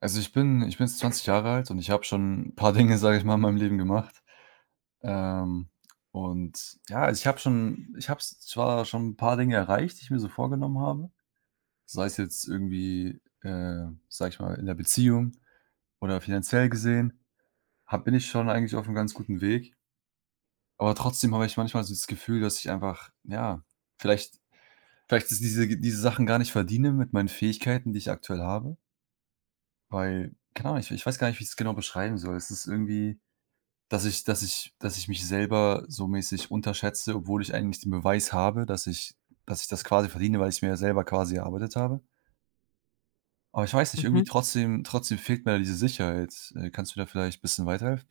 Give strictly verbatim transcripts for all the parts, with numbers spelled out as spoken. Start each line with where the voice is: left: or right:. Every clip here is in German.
right: Also, ich bin ich bin jetzt zwanzig Jahre alt und ich habe schon ein paar Dinge, sage ich mal, in meinem Leben gemacht. Ähm, und ja, also, ich habe schon ich habe s zwar schon ein paar Dinge erreicht, die ich mir so vorgenommen habe, sei es jetzt irgendwie, äh, sage ich mal, in der Beziehung oder finanziell gesehen, habe bin ich schon eigentlich auf einem ganz guten Weg. Aber trotzdem habe ich manchmal so das Gefühl, dass ich einfach, ja, vielleicht vielleicht ist diese diese Sachen gar nicht verdiene mit meinen Fähigkeiten, die ich aktuell habe, weil, keine Ahnung, ich ich weiß gar nicht, wie ich es genau beschreiben soll. Es ist irgendwie, Dass ich dass ich dass ich mich selber so mäßig unterschätze, obwohl ich eigentlich den Beweis habe, dass ich dass ich das quasi verdiene, weil ich's mir ja selber quasi erarbeitet habe. Aber ich weiß nicht, irgendwie
left: Mhm.
right: trotzdem trotzdem fehlt mir da diese Sicherheit. Äh, kannst du da vielleicht ein bisschen weiterhelfen?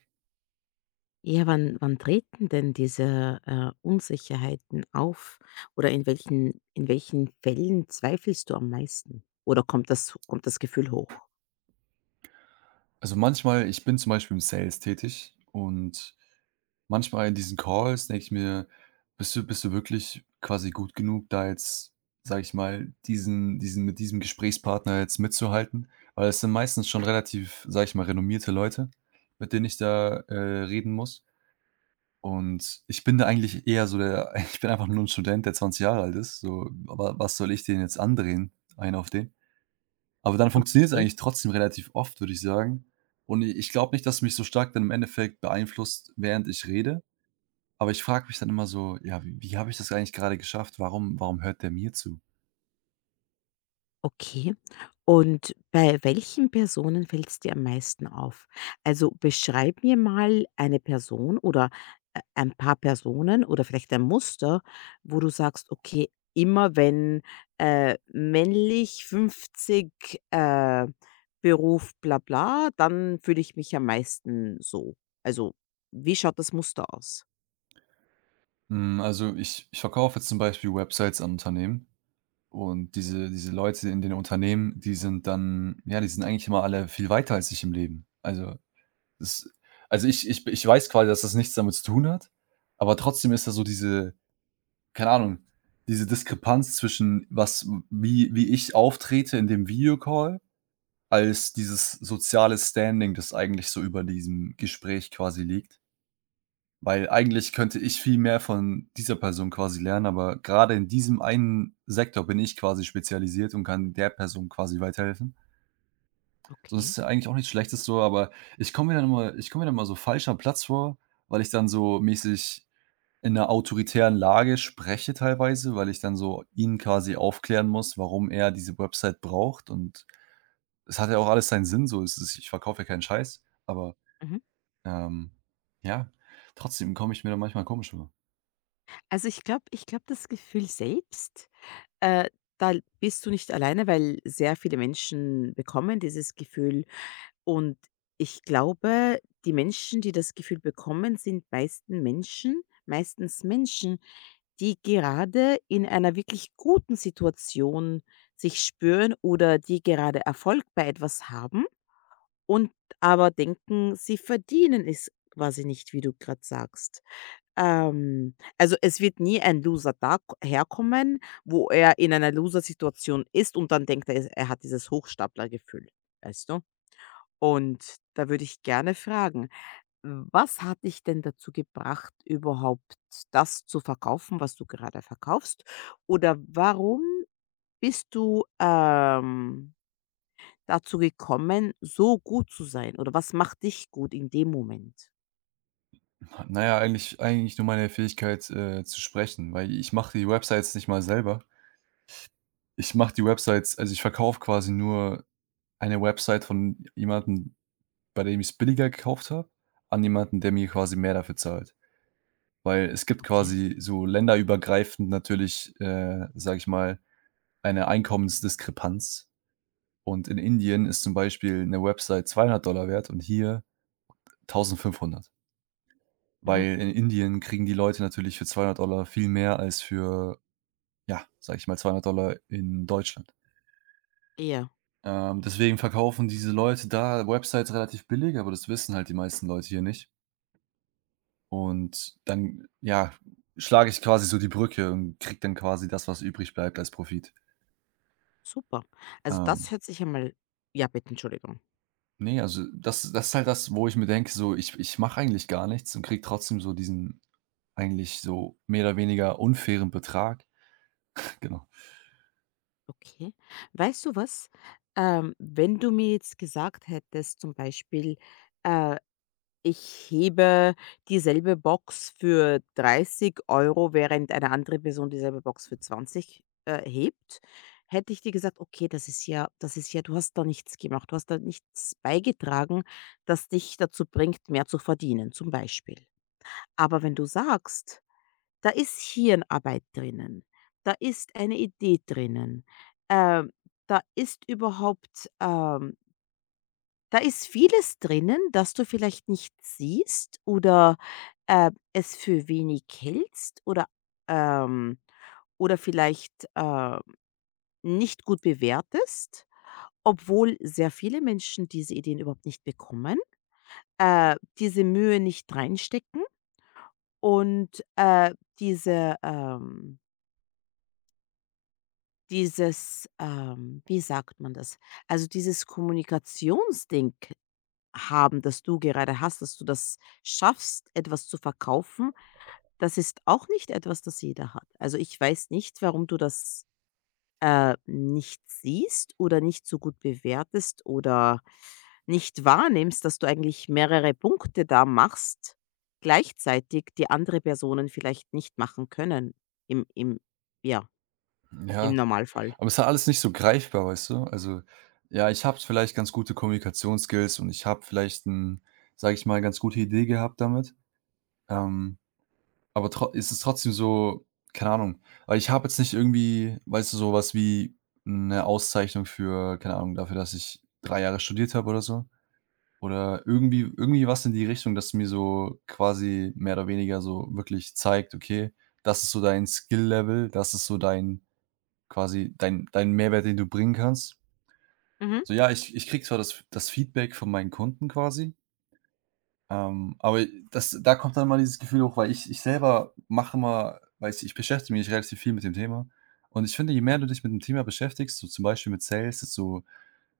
left: Ja, wann wann treten denn diese, äh, Unsicherheiten auf oder in welchen in welchen Fällen zweifelst du am meisten? Oder kommt das kommt das Gefühl hoch?
right: Also, manchmal, ich bin zum Beispiel im Sales tätig und manchmal in diesen Calls denke ich mir: „Bist du bist du wirklich quasi gut genug, da jetzt, sage ich mal, diesen diesen mit diesem Gesprächspartner jetzt mitzuhalten?“ Weil es sind meistens schon relativ, sage ich mal, renommierte Leute, mit denen ich da, äh, reden muss. Und ich bin da eigentlich eher so der ich bin einfach nur ein Student, der zwanzig Jahre alt ist, so, aber was soll ich denen jetzt andrehen, einen auf den? Aber dann funktioniert es
left: Okay.
right: eigentlich trotzdem relativ oft, würde ich sagen. Und ich glaube nicht, dass mich so stark dann im Endeffekt beeinflusst, während ich rede. Aber ich frage mich dann immer so: „Ja, wie wie habe ich das eigentlich gerade geschafft? Warum warum hört der mir zu?“
left: Okay. Und bei welchen Personen fällt's dir am meisten auf? Also, beschreib mir mal eine Person oder, äh, ein paar Personen oder vielleicht ein Muster, wo du sagst: „Okay, immer wenn, äh, männlich, fünfzig, äh, Beruf bla bla, dann fühle ich mich am meisten so.“ Also, wie schaut das Muster aus?
right: Hm, also, ich ich verkaufe jetzt zum Beispiel Websites an Unternehmen, und diese diese Leute in den Unternehmen, die sind dann, ja, die sind eigentlich immer alle viel weiter als ich im Leben. Also, das also, ich ich ich weiß quasi, dass das nichts damit zu tun hat, aber trotzdem ist da so diese, keine Ahnung, diese Diskrepanz zwischen was wie wie ich auftrete in dem Videocall, als dieses soziale Standing, das eigentlich so über diesem Gespräch quasi liegt. Weil eigentlich könnte ich viel mehr von dieser Person quasi lernen, aber gerade in diesem einen Sektor bin ich quasi spezialisiert und kann der Person quasi weiterhelfen. Sonst
left: Okay.
right: ist ja eigentlich auch nichts Schlechtes so, aber ich komme mir dann immer ich komme mir dann immer so falsch am Platz vor, weil ich dann so mäßig in einer autoritären Lage spreche teilweise, weil ich dann so ihn quasi aufklären muss, warum er diese Website braucht, und es hat ja auch alles seinen Sinn, so ist es, ich verkaufe ja keinen Scheiß, aber
left: Mhm.
right: ähm, ja, trotzdem komme ich mir da manchmal komisch vor.
left: Also, ich glaube ich glaube, das Gefühl selbst, Äh, da bist du nicht alleine, weil sehr viele Menschen bekommen dieses Gefühl, und ich glaube, die Menschen, die das Gefühl bekommen, sind meisten Menschen meistens Menschen, die gerade in einer wirklich guten Situation sich spüren oder die gerade Erfolg bei etwas haben und aber denken, sie verdienen es quasi nicht, wie du gerade sagst. Ähm, also, es wird nie ein Loser da herkommen, wo er in einer Loser-Situation ist und dann denkt er, er hat dieses Hochstaplergefühl, weißt du? Und da würde ich gerne fragen, was hat dich denn dazu gebracht, überhaupt das zu verkaufen, was du gerade verkaufst? Oder warum bist du, ähm, dazu gekommen, so gut zu sein? Oder was macht dich gut in dem Moment?
right: Naja, eigentlich eigentlich nur meine Fähigkeit, äh, zu sprechen, weil ich mache die Websites nicht mal selber. Ich mache die Websites Also, ich verkaufe quasi nur eine Website von jemandem, bei dem ich es billiger gekauft habe, an jemanden, der mir quasi mehr dafür zahlt. Weil es gibt
left: Okay.
right: quasi so länderübergreifend natürlich, äh, sage ich mal, eine Einkommensdiskrepanz. Und in Indien ist zum Beispiel eine Website zweihundert wert und hier eintausendfünfhundert,
left: Mhm.
right: weil in Indien kriegen die Leute natürlich für zweihundert viel mehr als für, ja, sage ich mal, zweihundert in Deutschland.
left: Ja.
right: Ähm, deswegen verkaufen diese Leute da Websites relativ billig, aber das wissen halt die meisten Leute hier nicht. Und dann, ja, schlage ich quasi so die Brücke und krieg dann quasi das, was übrig bleibt als Profit.
left: Super. Also,
right: Ähm.
left: das hört sich einmal. Ja, bitte, Entschuldigung.
right: Ne, also das das ist halt das, wo ich mir denke, so, ich ich mache eigentlich gar nichts und kriege trotzdem so diesen eigentlich so mehr oder weniger unfairen Betrag. Genau.
left: Okay. Weißt du was? Ähm, wenn du mir jetzt gesagt hättest, zum Beispiel, äh, ich hebe dieselbe Box für dreißig Euro, während eine andere Person dieselbe Box für zwanzig äh, hebt, hätte ich dir gesagt: „Okay, das ist ja das ist ja du hast da nichts gemacht. Du hast da nichts beigetragen, das dich dazu bringt, mehr zu verdienen“, zum Beispiel. Aber wenn du sagst: Da ist Hirnarbeit drinnen, da ist eine Idee drinnen, ähm, da ist überhaupt ähm, da ist vieles drinnen, das du vielleicht nicht siehst oder, äh, es für wenig hältst oder, ähm oder vielleicht, äh, nicht gut bewertest, obwohl sehr viele Menschen diese Ideen überhaupt nicht bekommen, äh, diese Mühe nicht reinstecken und, äh, diese, ähm Dieses, ähm, wie sagt man das? Also, dieses Kommunikationsding haben, das du gerade hast, dass du das schaffst, etwas zu verkaufen, das ist auch nicht etwas, das jeder hat. Also, ich weiß nicht, warum du das, äh, nicht siehst oder nicht so gut bewertest oder nicht wahrnimmst, dass du eigentlich mehrere Punkte da machst gleichzeitig, die andere Personen vielleicht nicht machen können im im ja, im
right: Ja,
left: Normalfall.
right: aber es ist halt alles nicht so greifbar, weißt du? Also, ja, ich habe vielleicht ganz gute Kommunikationsskills und ich habe vielleicht ein, sage ich mal, ganz gute Idee gehabt damit. Ähm, aber tro ist es trotzdem so, keine Ahnung, weil ich habe jetzt nicht irgendwie, weißt du, so was wie eine Auszeichnung für, keine Ahnung, dafür, dass ich drei Jahre studiert habe oder so. Oder irgendwie irgendwie was in die Richtung, dass mir so quasi mehr oder weniger so wirklich zeigt: „Okay, das ist so dein Skill-Level, das ist so dein quasi dein dein Mehrwert, den du bringen kannst.“
left: Mhm,
right: So, ja, ich ich kriege zwar das das Feedback von meinen Kunden quasi, ähm, aber das da kommt dann mal dieses Gefühl hoch, weil ich ich selber mache mal, weiß ich ich beschäftige mich relativ viel mit dem Thema. Und ich finde, je mehr du dich mit dem Thema beschäftigst, so zum Beispiel mit Sales, desto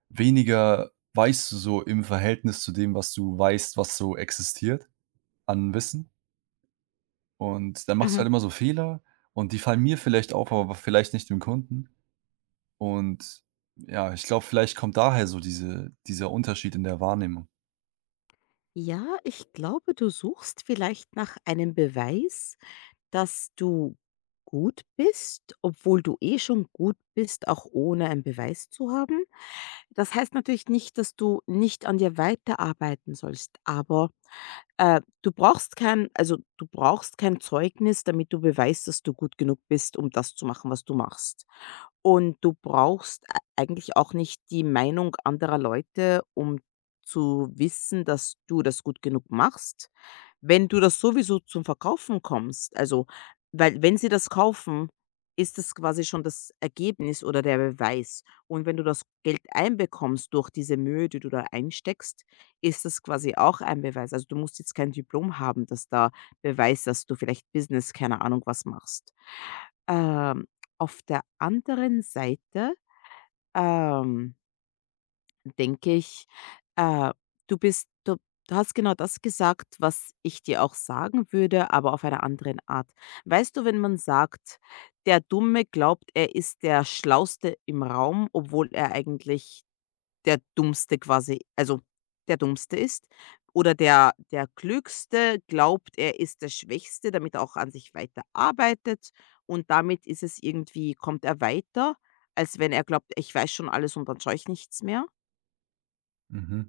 right: weniger weißt du so im Verhältnis zu dem, was du weißt, was so existiert an Wissen. Und dann machst du halt
left: mhm.
right: immer so Fehler und die fallen mir vielleicht auf, aber vielleicht nicht dem Kunden. Und ja, ich glaube, vielleicht kommt daher so diese dieser Unterschied in der Wahrnehmung.
left: Ja, ich glaube, du suchst vielleicht nach einem Beweis, dass du gut bist, obwohl du eh schon gut bist, auch ohne einen Beweis zu haben. Das heißt natürlich nicht, dass du nicht an dir weiterarbeiten sollst, aber äh, du brauchst kein, also du brauchst kein Zeugnis, damit du beweist, dass du gut genug bist, um das zu machen, was du machst. Und du brauchst ei eigentlich auch nicht die Meinung anderer Leute, um zu wissen, dass du das gut genug machst, wenn du das sowieso zum Verkaufen kommst. Also, weil wenn sie das kaufen, ist das quasi schon das Ergebnis oder der Beweis. Und wenn du das Geld einbekommst durch diese Mühe, die du da einsteckst, ist das quasi auch ein Beweis. Also, du musst jetzt kein Diplom haben, das da beweist, dass du vielleicht Business, keine Ahnung was machst. Ähm, auf der anderen Seite, ähm, denke ich, äh, du bist du du hast genau das gesagt, was ich dir auch sagen würde, aber auf einer anderen Art. Weißt du, wenn man sagt: „Der Dumme glaubt, er ist der Schlauste im Raum, obwohl er eigentlich der Dummste quasi also, der Dummste ist, oder der der Klügste glaubt, er ist der Schwächste, damit er auch an sich weiter arbeitet und damit ist es irgendwie kommt er weiter, als wenn er glaubt: „Ich weiß schon alles und dann schaue ich nichts mehr.“
right: Mhm.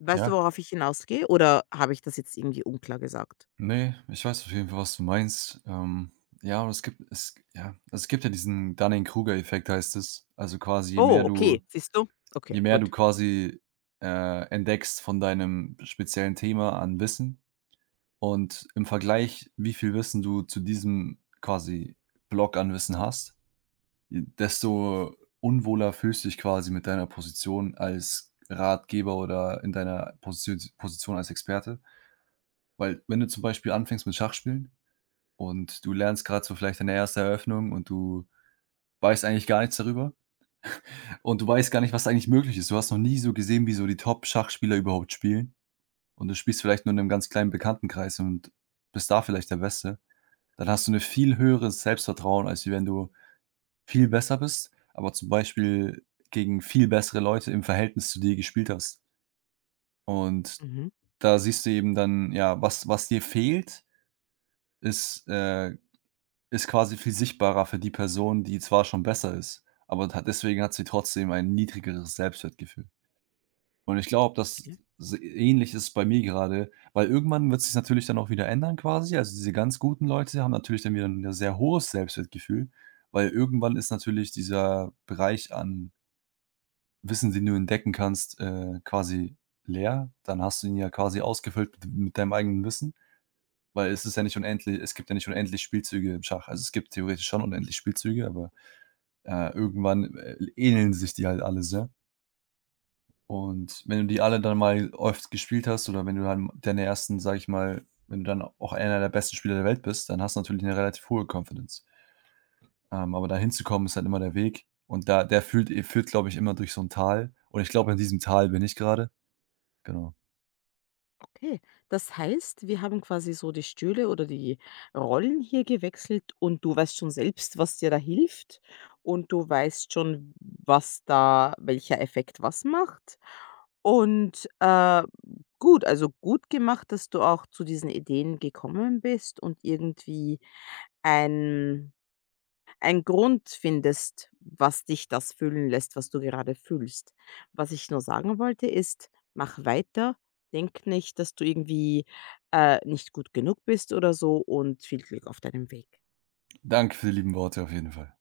left: Weißt du,
right: Ja.
left: worauf ich hinausgehe, oder habe ich das jetzt irgendwie unklar gesagt?
right: Ne, ich weiß auf jeden Fall, was du meinst. Ähm, ja, aber es gibt es ja, also es gibt ja diesen Dunning-Kruger-Effekt, heißt es. Also, quasi, je mehr
left: Oh,
right: du
left: okay, siehst du? Okay,
right: je mehr du
left: gut.
right: quasi, äh, entdeckst von deinem speziellen Thema an Wissen und im Vergleich, wie viel Wissen du zu diesem quasi Block an Wissen hast, desto unwohler fühlst du dich quasi mit deiner Position als Ratgeber oder in deiner Position Position als Experte. Weil wenn du zum Beispiel anfängst mit Schachspielen und du lernst gerade so vielleicht deine erste Eröffnung und du weißt eigentlich gar nichts darüber und du weißt gar nicht, was eigentlich möglich ist. Du hast noch nie so gesehen, wie so die Top-Schachspieler überhaupt spielen, und du spielst vielleicht nur in einem ganz kleinen Bekanntenkreis und bist da vielleicht der Beste. Dann hast du 'ne viel höheres Selbstvertrauen, als wenn du viel besser bist, aber zum Beispiel gegen viel bessere Leute im Verhältnis zu dir gespielt hast. Und
left: Mhm,
right: da siehst du eben dann, ja, was was dir fehlt, ist, äh, Ist quasi viel sichtbarer für die Person, die zwar schon besser ist, aber hat deswegen hat sie trotzdem ein niedrigeres Selbstwertgefühl. Und ich glaube, das
left: okay.
right: s ähnlich ist bei mir gerade, weil irgendwann wird sich natürlich dann auch wieder ändern quasi. Also, diese ganz guten Leute haben natürlich dann wieder ein sehr hohes Selbstwertgefühl, weil irgendwann ist natürlich dieser Bereich an Wissen, den du entdecken kannst, äh, quasi leer. Dann hast du ihn ja quasi ausgefüllt mit mit deinem eigenen Wissen, weil es ist ja nicht unendlich es gibt ja nicht unendlich Spielzüge im Schach. Also, es gibt theoretisch schon unendlich Spielzüge, aber äh, irgendwann äh, ähneln sich die halt alle sehr. Und wenn du die alle dann mal oft gespielt hast oder wenn du dann deine ersten, sage ich mal, wenn du dann auch einer der besten Spieler der Welt bist, dann hast du natürlich eine relativ hohe Confidence. Ähm, aber da hinzukommen ist halt immer der Weg und da der führt e führt, glaube ich, immer durch so ein Tal und ich glaube, in diesem Tal bin ich gerade. Genau.
left: Okay, das heißt, wir haben quasi so die Stühle oder die Rollen hier gewechselt und du weißt schon selbst, was dir da hilft und du weißt schon, was da, welcher Effekt was macht. Und äh, gut, also gut gemacht, dass du auch zu diesen Ideen gekommen bist und irgendwie ein einen Grund findest, was dich das fühlen lässt, was du gerade fühlst. Was ich nur sagen wollte, ist, mach weiter. Denk nicht, dass du irgendwie äh, nicht gut genug bist oder so, und viel Glück auf deinem Weg.
right: Danke für die lieben Worte auf jeden Fall.